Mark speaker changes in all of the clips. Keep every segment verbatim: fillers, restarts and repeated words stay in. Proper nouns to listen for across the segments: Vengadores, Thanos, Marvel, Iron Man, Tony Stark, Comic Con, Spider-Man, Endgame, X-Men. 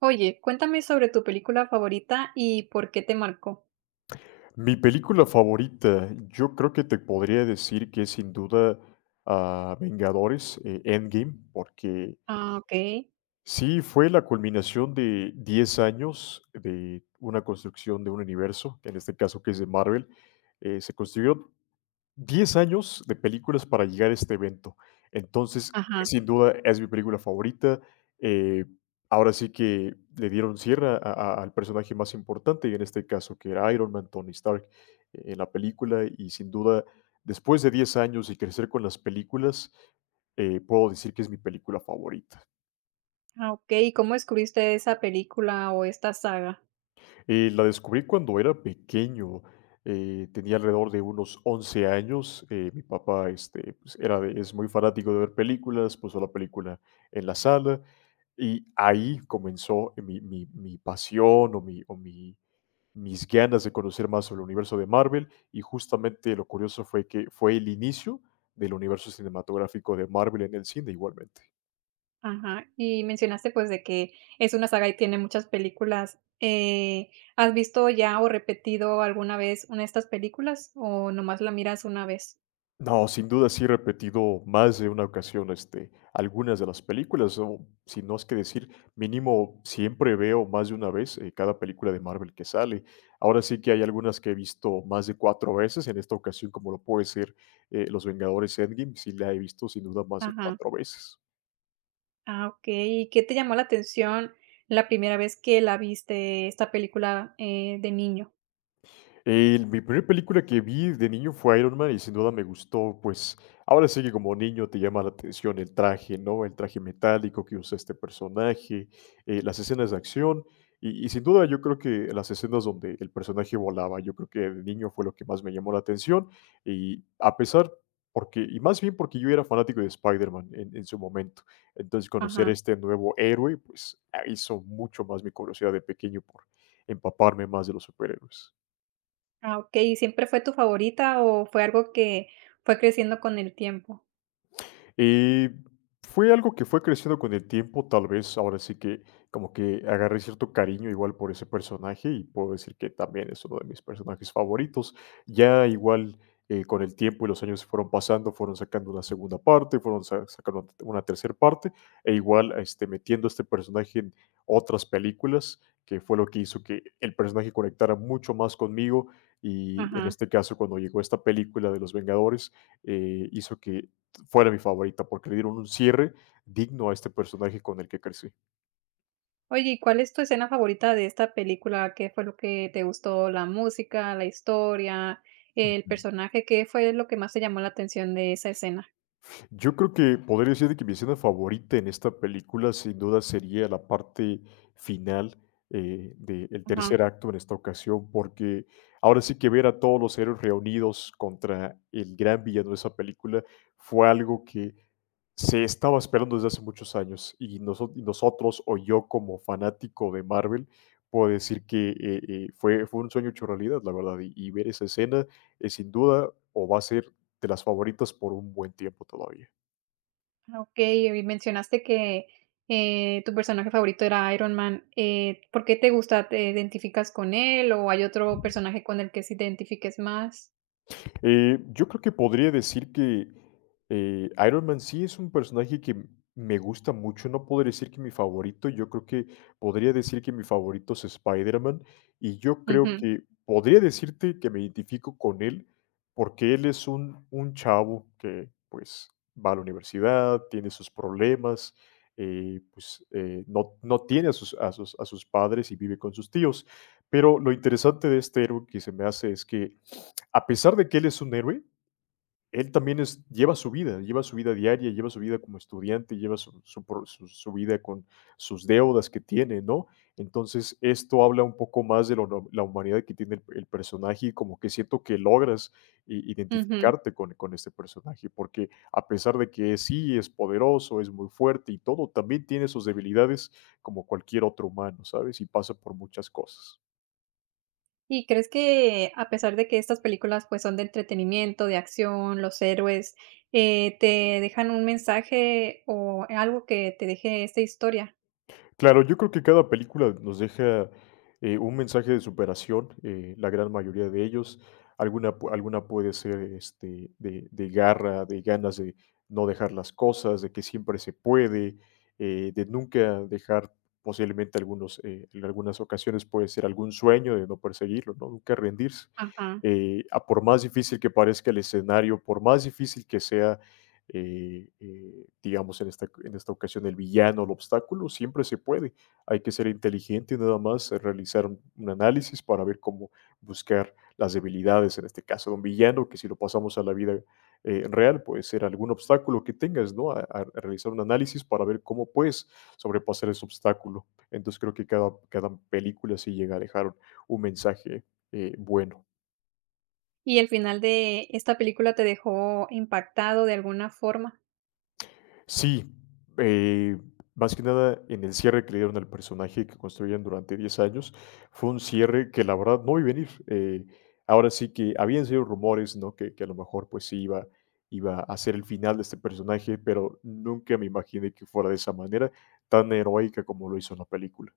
Speaker 1: Oye, cuéntame sobre tu película favorita y por qué te marcó.
Speaker 2: Mi película favorita, yo creo que te podría decir que es sin duda, ah, Vengadores, eh, Endgame, porque
Speaker 1: Ah, okey.
Speaker 2: sí fue la culminación de diez años de una construcción de un universo, que en este caso que es de Marvel. Eh, se construyó diez años de películas para llegar a este evento. Entonces,
Speaker 1: Ajá.
Speaker 2: sin duda, es mi película favorita. Eh, ahora sí que le dieron cierre a- a- al personaje más importante, y en este caso, que era Iron Man, Tony Stark, eh, en la película. Y sin duda, después de diez años y crecer con las películas, eh, puedo decir que es mi película favorita.
Speaker 1: Ah, okey. ¿Y cómo descubriste esa película o esta saga?
Speaker 2: Eh, la descubrí cuando era pequeño, eh, tenía alrededor de unos once años, eh, mi papá, este, pues, era de es muy fanático de ver películas, puso la película en la sala y ahí comenzó eh, mi mi mi pasión o mi o mi mis ganas de conocer más sobre el universo de Marvel, y justamente lo curioso fue que fue el inicio del universo cinematográfico de Marvel en el cine igualmente.
Speaker 1: Ajá. Y mencionaste, pues, de que es una saga y tiene muchas películas. Eh, ¿has visto ya o repetido alguna vez una de estas películas o nomás la miras una vez?
Speaker 2: No, sin duda sí he repetido más de una ocasión, este, algunas de las películas, o si no es que decir, mínimo siempre veo más de una vez, eh, cada película de Marvel que sale. Ahora sí que hay algunas que he visto más de cuatro veces, en esta ocasión como lo puede ser eh, Los Vengadores Endgame, sí la he visto sin duda más de
Speaker 1: Ajá.
Speaker 2: cuatro veces.
Speaker 1: Ah, okey. ¿Y qué te llamó la atención la primera vez que la viste, esta película, eh, de niño?
Speaker 2: Eh, mi primera película que vi de niño fue Iron Man y sin duda me gustó, pues ahora sí que como niño te llama la atención el traje, ¿no? El traje metálico que usa este personaje, eh, las escenas de acción y, y sin duda yo creo que las escenas donde el personaje volaba, yo creo que de niño fue lo que más me llamó la atención y a pesar, porque, y más bien porque yo era fanático de Spider-Man en, en su momento, entonces conocer a
Speaker 1: Ajá.
Speaker 2: este nuevo héroe pues hizo mucho más mi curiosidad de pequeño por empaparme más de los superhéroes.
Speaker 1: Ah, okey, ¿y siempre fue tu favorita o fue algo que fue creciendo con el tiempo?
Speaker 2: Y fue algo que fue creciendo con el tiempo, tal vez ahora sí que como que agarré cierto cariño igual por ese personaje y puedo decir que también es uno de mis personajes favoritos. Ya igual eh, con el tiempo y los años fueron pasando, fueron sacando una segunda parte, fueron sa- sacando una tercera parte e igual este, metiendo a este personaje en otras películas, que fue lo que hizo que el personaje conectara mucho más conmigo y en
Speaker 1: Ajá.
Speaker 2: este caso cuando llegó esta película de Los Vengadores, eh, hizo que fuera mi favorita, porque le dieron un cierre digno a este personaje con el que crecí.
Speaker 1: Oye, ¿y cuál es tu escena favorita de esta película? ¿Qué fue lo que te gustó? ¿La música, la historia, el
Speaker 2: Ujú.
Speaker 1: personaje? ¿Qué fue lo que más te llamó la atención de esa escena?
Speaker 2: Yo creo que podría decir de que mi escena favorita en esta película sin duda sería la parte final eh, del
Speaker 1: Ajá.
Speaker 2: tercer acto en esta ocasión, porque ahora sí que ver a todos los héroes reunidos contra el gran villano de esa película fue algo que se estaba esperando desde hace muchos años y, noso- y nosotros o yo como fanático de Marvel puedo decir que eh, eh, fue, fue un sueño hecho realidad, la verdad, y, y ver esa escena es sin duda o va a ser de las favoritas por un buen tiempo todavía.
Speaker 1: Ah, okey, y mencionaste que, eh, tu personaje favorito era Iron Man, eh, ¿por qué te gusta? ¿Te identificas con él o hay otro personaje con el que sí te identifiques más?
Speaker 2: Eh, yo creo que podría decir que eh, Iron Man sí es un personaje que m- me gusta mucho. No podría decir que mi favorito. Yo creo que podría decir que mi favorito es Spider-Man. Y yo creo
Speaker 1: Ujú,
Speaker 2: que podría decirte que me identifico con él porque él es un, un chavo que pues va a la universidad, tiene sus problemas, eh, pues eh, no, no tiene a sus, a sus, a sus padres y vive con sus tíos. Pero lo interesante de este héroe que se me hace es que, a pesar de que él es un héroe, él también es, lleva su vida, lleva su vida diaria, lleva su vida como estudiante, lleva su, su pro- su- su vida con sus deudas que tiene, ¿no? Entonces, esto habla un poco más de lo no- la humanidad que tiene el, el personaje y como que siento que logras i-
Speaker 1: ujú.
Speaker 2: identificarte con, con este personaje, porque a pesar de que sí es poderoso, es muy fuerte y todo, también tiene sus debilidades como cualquier otro humano, ¿sabes? Y pasa por muchas cosas.
Speaker 1: ¿Y crees que a pesar de que estas películas, pues, son de entretenimiento, de acción, los héroes, eh, te dejan un mensaje o algo que te deje esta historia?
Speaker 2: Claro, yo creo que cada película nos deja, eh, un mensaje de superación, eh, la gran mayoría de ellos. Alguna, pu- alguna puede ser este, de, de garra, de ganas de no dejar las cosas, de que siempre se puede, eh, de nunca dejar posiblemente algunos, eh, en algunas ocasiones puede ser algún sueño de no perseguirlo, ¿no? Nunca rendirse.
Speaker 1: Ajá.
Speaker 2: Eh, a por más difícil que parezca el escenario, por más difícil que sea eh, eh, digamos en esta, en esta ocasión el villano, el obstáculo, siempre se puede. Hay que ser inteligente nada más, eh, realizar un, un análisis para ver cómo buscar las debilidades, en este caso de un villano, que si lo pasamos a la vida eh, real, puede ser algún obstáculo que tengas, ¿no? A, a realizar un análisis para ver cómo puedes sobrepasar ese obstáculo. Entonces creo que cada, cada película sí llega a dejar un, un mensaje eh, bueno.
Speaker 1: ¿Y el final de esta película te dejó impactado de alguna forma?
Speaker 2: Sí, eh, más que nada en el cierre que le dieron al personaje que construían durante diez años, fue un cierre que la verdad no vi venir. Eh, ahora sí que habían sido rumores, ¿no? Que, que a lo mejor pues sí iba, iba a ser el final de este personaje, pero nunca me imaginé que fuera de esa manera, tan heroica como lo hizo en la película.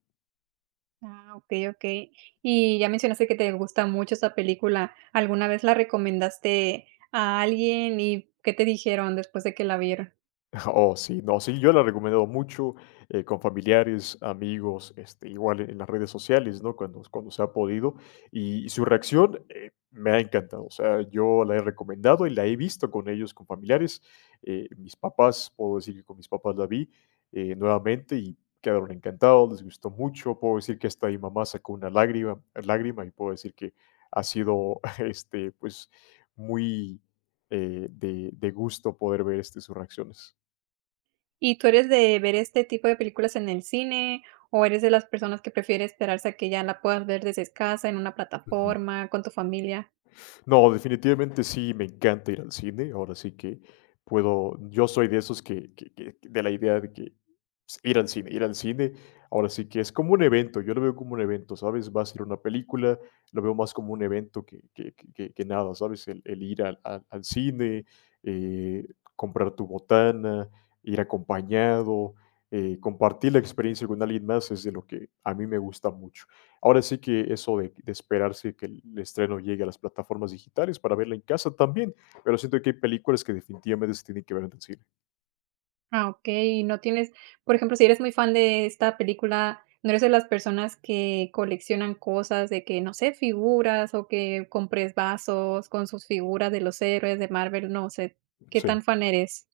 Speaker 1: Ah, okey, okey. Y ya mencionaste que te gusta mucho esta película, ¿alguna vez la recomendaste a alguien y qué te dijeron después de que la vieron?
Speaker 2: Oh, sí, no, sí, yo la he recomendado mucho eh, con familiares, amigos, este, igual en las redes sociales, ¿no? Cuando, cuando se ha podido. Y, su reacción eh, me ha encantado. O sea, yo la he recomendado y la he visto con ellos, con familiares. Eh, mis papás, puedo decir que con mis papás la vi eh, nuevamente y quedaron encantados, les gustó mucho. Puedo decir que hasta mi mamá sacó una lágrima, lágrima y puedo decir que ha sido, este, pues, muy eh, de, de gusto poder ver este, sus reacciones.
Speaker 1: ¿Y tú eres de ver este tipo de películas en el cine o eres de las personas que prefiere esperarse a que ya la puedas ver desde casa, en una
Speaker 2: Ujú.
Speaker 1: plataforma, con tu familia?
Speaker 2: No, definitivamente sí, me encanta ir al cine. Ahora sí que puedo, yo soy de esos que, que- que- que- de la idea de que pues, ir al cine, ir al cine, ahora sí que es como un evento, yo lo veo como un evento, ¿sabes? Va a ser una película, lo veo más como un evento que, que- que- que- que nada, ¿sabes? El, el ir al, al- al cine, eh, comprar tu botana, ir acompañado, eh, compartir la experiencia con alguien más es de lo que a mí me gusta mucho. Ahora sí que eso de, de esperarse que el estreno llegue a las plataformas digitales para verla en casa también, pero siento que hay películas que definitivamente se tienen que ver en el cine.
Speaker 1: Ah, ok. Y no tienes, por ejemplo, si eres muy fan de esta película, ¿no eres de las personas que coleccionan cosas de que, no sé, figuras o que compres vasos con sus figuras de los héroes de Marvel? No sé, ¿qué
Speaker 2: Sí.
Speaker 1: tan fan eres?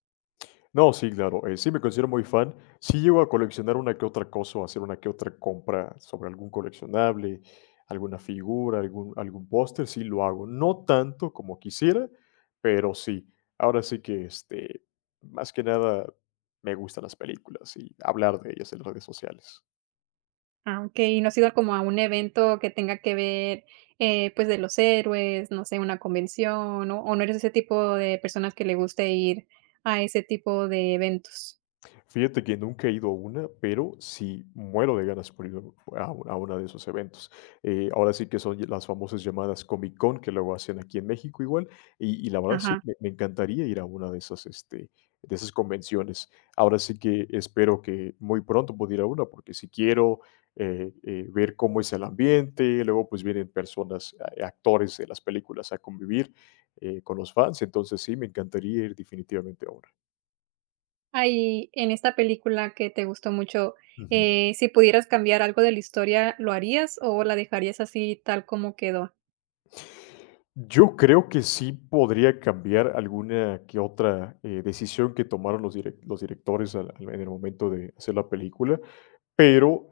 Speaker 2: No, sí, claro, eh, sí me considero muy fan. Sí llego a coleccionar una que otra cosa, o hacer una que otra compra sobre algún coleccionable, alguna figura, algún, algún póster, sí lo hago. No tanto como quisiera, pero sí. Ahora sí que, este, más que nada, me gustan las películas y hablar de ellas en redes sociales.
Speaker 1: Ah, okey, ¿y no has ido como a un evento que tenga que ver, eh, pues, de los héroes, no sé, una convención, o o no eres ese tipo de personas que le guste ir a ese tipo de eventos?
Speaker 2: Fíjate que nunca he ido a una, pero sí muero de ganas por ir a, un- a una de esos eventos. Eh, ahora sí que son las famosas llamadas Comic Con que luego hacen aquí en México igual, y, y la verdad sí,
Speaker 1: Ajá.
Speaker 2: me, me encantaría ir a una de esas, este, de esas convenciones. Ahora sí que espero que muy pronto pueda ir a una, porque si quiero eh, eh, ver cómo es el ambiente, luego pues vienen personas, a- actores de las películas a convivir eh, con los fans, entonces sí, me encantaría ir definitivamente a una.
Speaker 1: Ahí en esta película que te gustó mucho,
Speaker 2: Ujú.
Speaker 1: eh, si pudieras cambiar algo de la historia, ¿lo harías o la dejarías así tal como quedó?
Speaker 2: Yo creo que sí podría cambiar alguna que otra eh, decisión que tomaron los, direc- los directores al- al- en el momento de hacer la película, pero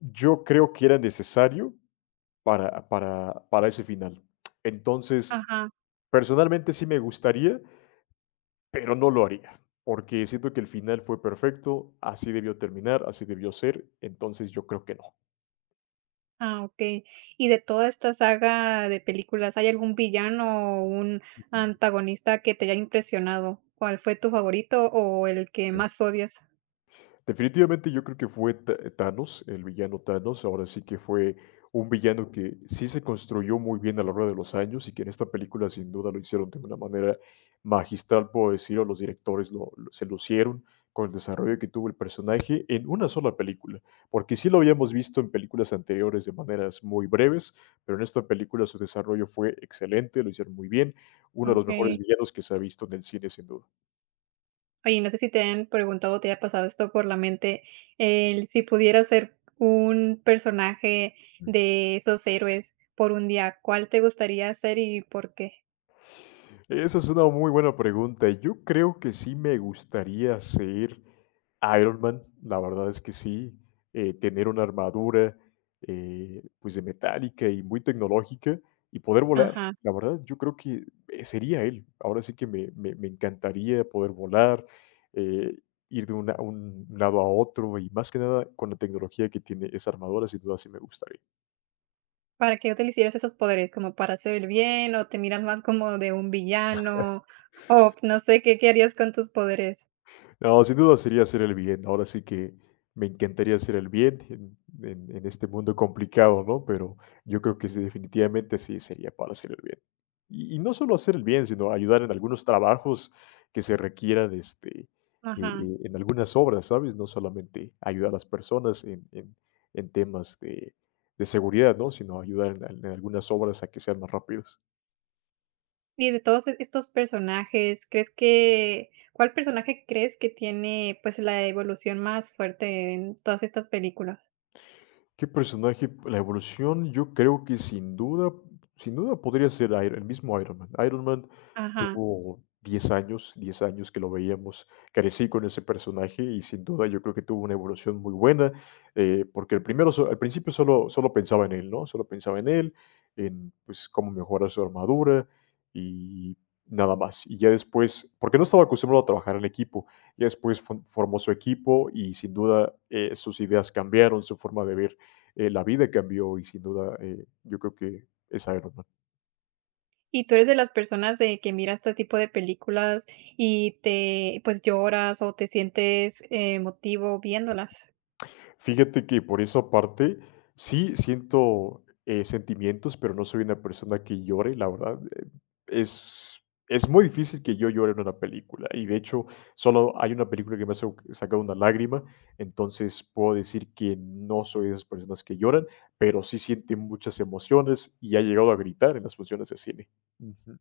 Speaker 2: yo creo que era necesario para, para, para ese final. Entonces,
Speaker 1: Ajá.
Speaker 2: personalmente sí me gustaría, pero no lo haría, porque siento que el final fue perfecto, así debió terminar, así debió ser, entonces yo creo que no.
Speaker 1: Ah, okey. Y de toda esta saga de películas, ¿hay algún villano o un
Speaker 2: Ujú,
Speaker 1: antagonista que te haya impresionado? ¿Cuál fue tu favorito o el que
Speaker 2: sí.
Speaker 1: más odias?
Speaker 2: Definitivamente yo creo que fue Ta- eh, Thanos, el villano Thanos, ahora sí que fue un villano que sí se construyó muy bien a lo largo de los años y que en esta película sin duda lo hicieron de una manera magistral, puedo decirlo, los directores lo, lo- se lucieron con el desarrollo que tuvo el personaje en una sola película, porque sí lo habíamos visto en películas anteriores de maneras muy breves, pero en esta película su desarrollo fue excelente, lo hicieron muy bien, uno de los mejores
Speaker 1: Okay.
Speaker 2: villanos que se ha visto en el cine sin duda.
Speaker 1: Oye, no sé si te han preguntado o te haya pasado esto por la mente, el si pudieras ser un personaje de esos héroes por un día, ¿cuál te gustaría ser y por qué?
Speaker 2: Esa es una muy buena pregunta. Yo creo que sí me gustaría ser Iron Man, la verdad es que sí, eh, tener una armadura eh, pues de metálica y muy tecnológica y poder volar.
Speaker 1: Ajá.
Speaker 2: La verdad, yo creo que eh, sería él. Ahora sí que me, me- me encantaría poder volar, eh, ir de una- un lado a otro y más que nada con la tecnología que tiene esa armadura, sin duda sí me gustaría.
Speaker 1: ¿Para qué utilizarías esos poderes? ¿Como para hacer el bien o te miras más como de un villano? O no sé, ¿qué qué harías con tus poderes?
Speaker 2: No, sin duda sería hacer el bien. Ahora sí que me encantaría hacer el bien en, en- en este mundo complicado, ¿no? Pero yo creo que sí, definitivamente sí sería para hacer el bien. Y, y no solo hacer el bien, sino ayudar en algunos trabajos que se requieran, este, eh,
Speaker 1: Ajá.
Speaker 2: eh, en algunas obras, ¿sabes? No solamente ayudar a las personas en, en- en temas de, de seguridad, ¿no? Sino ayudar en, en algunas obras a que sean más rápidas.
Speaker 1: Y de todos e estos personajes, ¿crees que cuál personaje crees que tiene, pues, la evolución más fuerte en todas estas películas?
Speaker 2: ¿Qué personaje? La evolución, yo creo que sin duda, sin duda podría ser Iron el mismo Iron Man. Iron Man
Speaker 1: Ajá.
Speaker 2: tuvo diez años, diez años que lo veíamos, crecí con ese personaje y sin duda yo creo que tuvo una evolución muy buena, eh, porque el primero, so- al principio solo, solo pensaba en él, ¿no? Solo pensaba en él, en pues cómo mejorar su armadura y nada más. Y ya después, porque no estaba acostumbrado a trabajar en equipo, ya después fo- formó su equipo y sin duda eh, sus ideas cambiaron, su forma de ver eh, la vida cambió y sin duda eh, yo creo que es Iron Man.
Speaker 1: ¿Y tú eres de las personas de que mira este tipo de películas y te, pues, lloras o te sientes eh, emotivo viéndolas?
Speaker 2: Fíjate que por esa parte sí siento eh, sentimientos, pero no soy una persona que llore, la verdad. eh, Es, es muy difícil que yo llore en una película y de hecho solo hay una película que me ha sau- sacado una lágrima, entonces puedo decir que no soy de esas personas que lloran, pero sí siente muchas emociones y ha llegado a gritar en las funciones de cine. Ujú.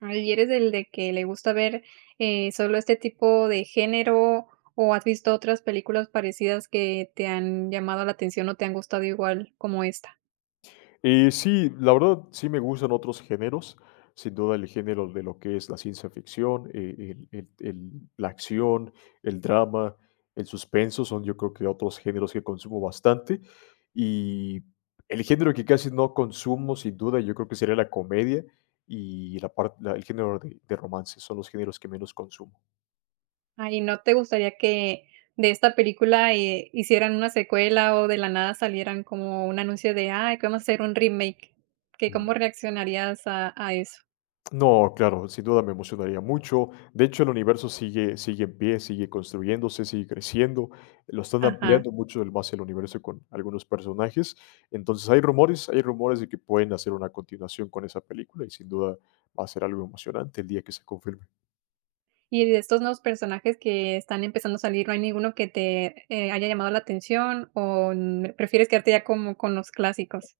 Speaker 1: Ah, ¿y eres del de que le gusta ver, eh, solo este tipo de género, o has visto otras películas parecidas que te han llamado la atención o te han gustado igual como esta?
Speaker 2: Eh, sí, la verdad sí me gustan otros géneros, sin duda el género de lo que es la ciencia ficción, eh, el, el- el- la acción, el drama, el suspenso, son yo creo que otros géneros que consumo bastante. Y el género que casi no consumo, sin duda, yo creo que sería la comedia y la par- la- el género de, de romance, son los géneros que menos consumo.
Speaker 1: Ah, ¿y no te gustaría que de esta película, eh, hicieran una secuela o de la nada salieran como un anuncio de: "Ay, que vamos a hacer un remake", que cómo reaccionarías a a eso?
Speaker 2: No, claro, sin duda me emocionaría mucho. De hecho, el universo sigue, sigue en pie, sigue construyéndose, sigue creciendo. Lo están
Speaker 1: Ajá.
Speaker 2: ampliando mucho el más el universo con algunos personajes. Entonces hay rumores, hay rumores de que pueden hacer una continuación con esa película y sin duda va a ser algo emocionante el día que se confirme.
Speaker 1: Y de estos nuevos personajes que están empezando a salir, ¿no hay ninguno que te, eh, haya llamado la atención o, mm, prefieres quedarte ya como con los clásicos?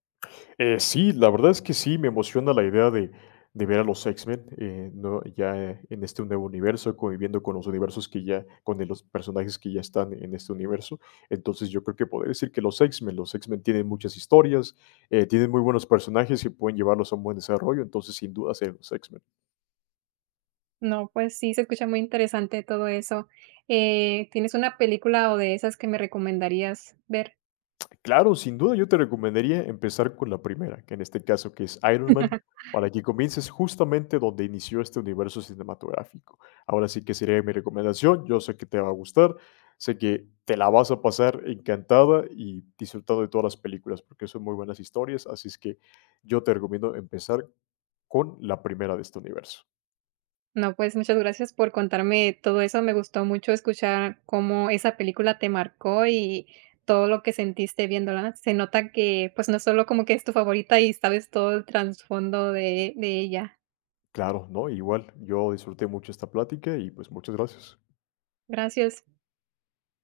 Speaker 2: Eh, sí, la verdad es que sí, me emociona la idea de, de ver a los X-Men eh, ¿no? ya eh, en este nuevo universo, conviviendo con los universos que ya, con de los personajes que ya están en este universo. Entonces yo creo que poder decir que los X-Men, los X-Men tienen muchas historias, eh, tienen muy buenos personajes que pueden llevarlos a un buen desarrollo, entonces sin duda ser los X-Men.
Speaker 1: No, pues sí, se escucha muy interesante todo eso. Eh, ¿tienes una película o de esas que me recomendarías ver?
Speaker 2: Claro, sin duda yo te recomendaría empezar con la primera, que en este caso que es Iron Man, para que comiences justamente donde inició este universo cinematográfico. Ahora sí que sería mi recomendación, yo sé que te va a gustar, sé que te la vas a pasar encantada y disfrutando de todas las películas, porque son muy buenas historias, así es que yo te recomiendo empezar con la primera de este universo.
Speaker 1: No, pues muchas gracias por contarme todo eso. Me gustó mucho escuchar cómo esa película te marcó y todo lo que sentiste viéndola. Se nota que pues no es solo como que es tu favorita y sabes todo el trasfondo de, de ella.
Speaker 2: Claro, ¿no? Igual, yo disfruté mucho esta plática y pues muchas gracias.
Speaker 1: Gracias.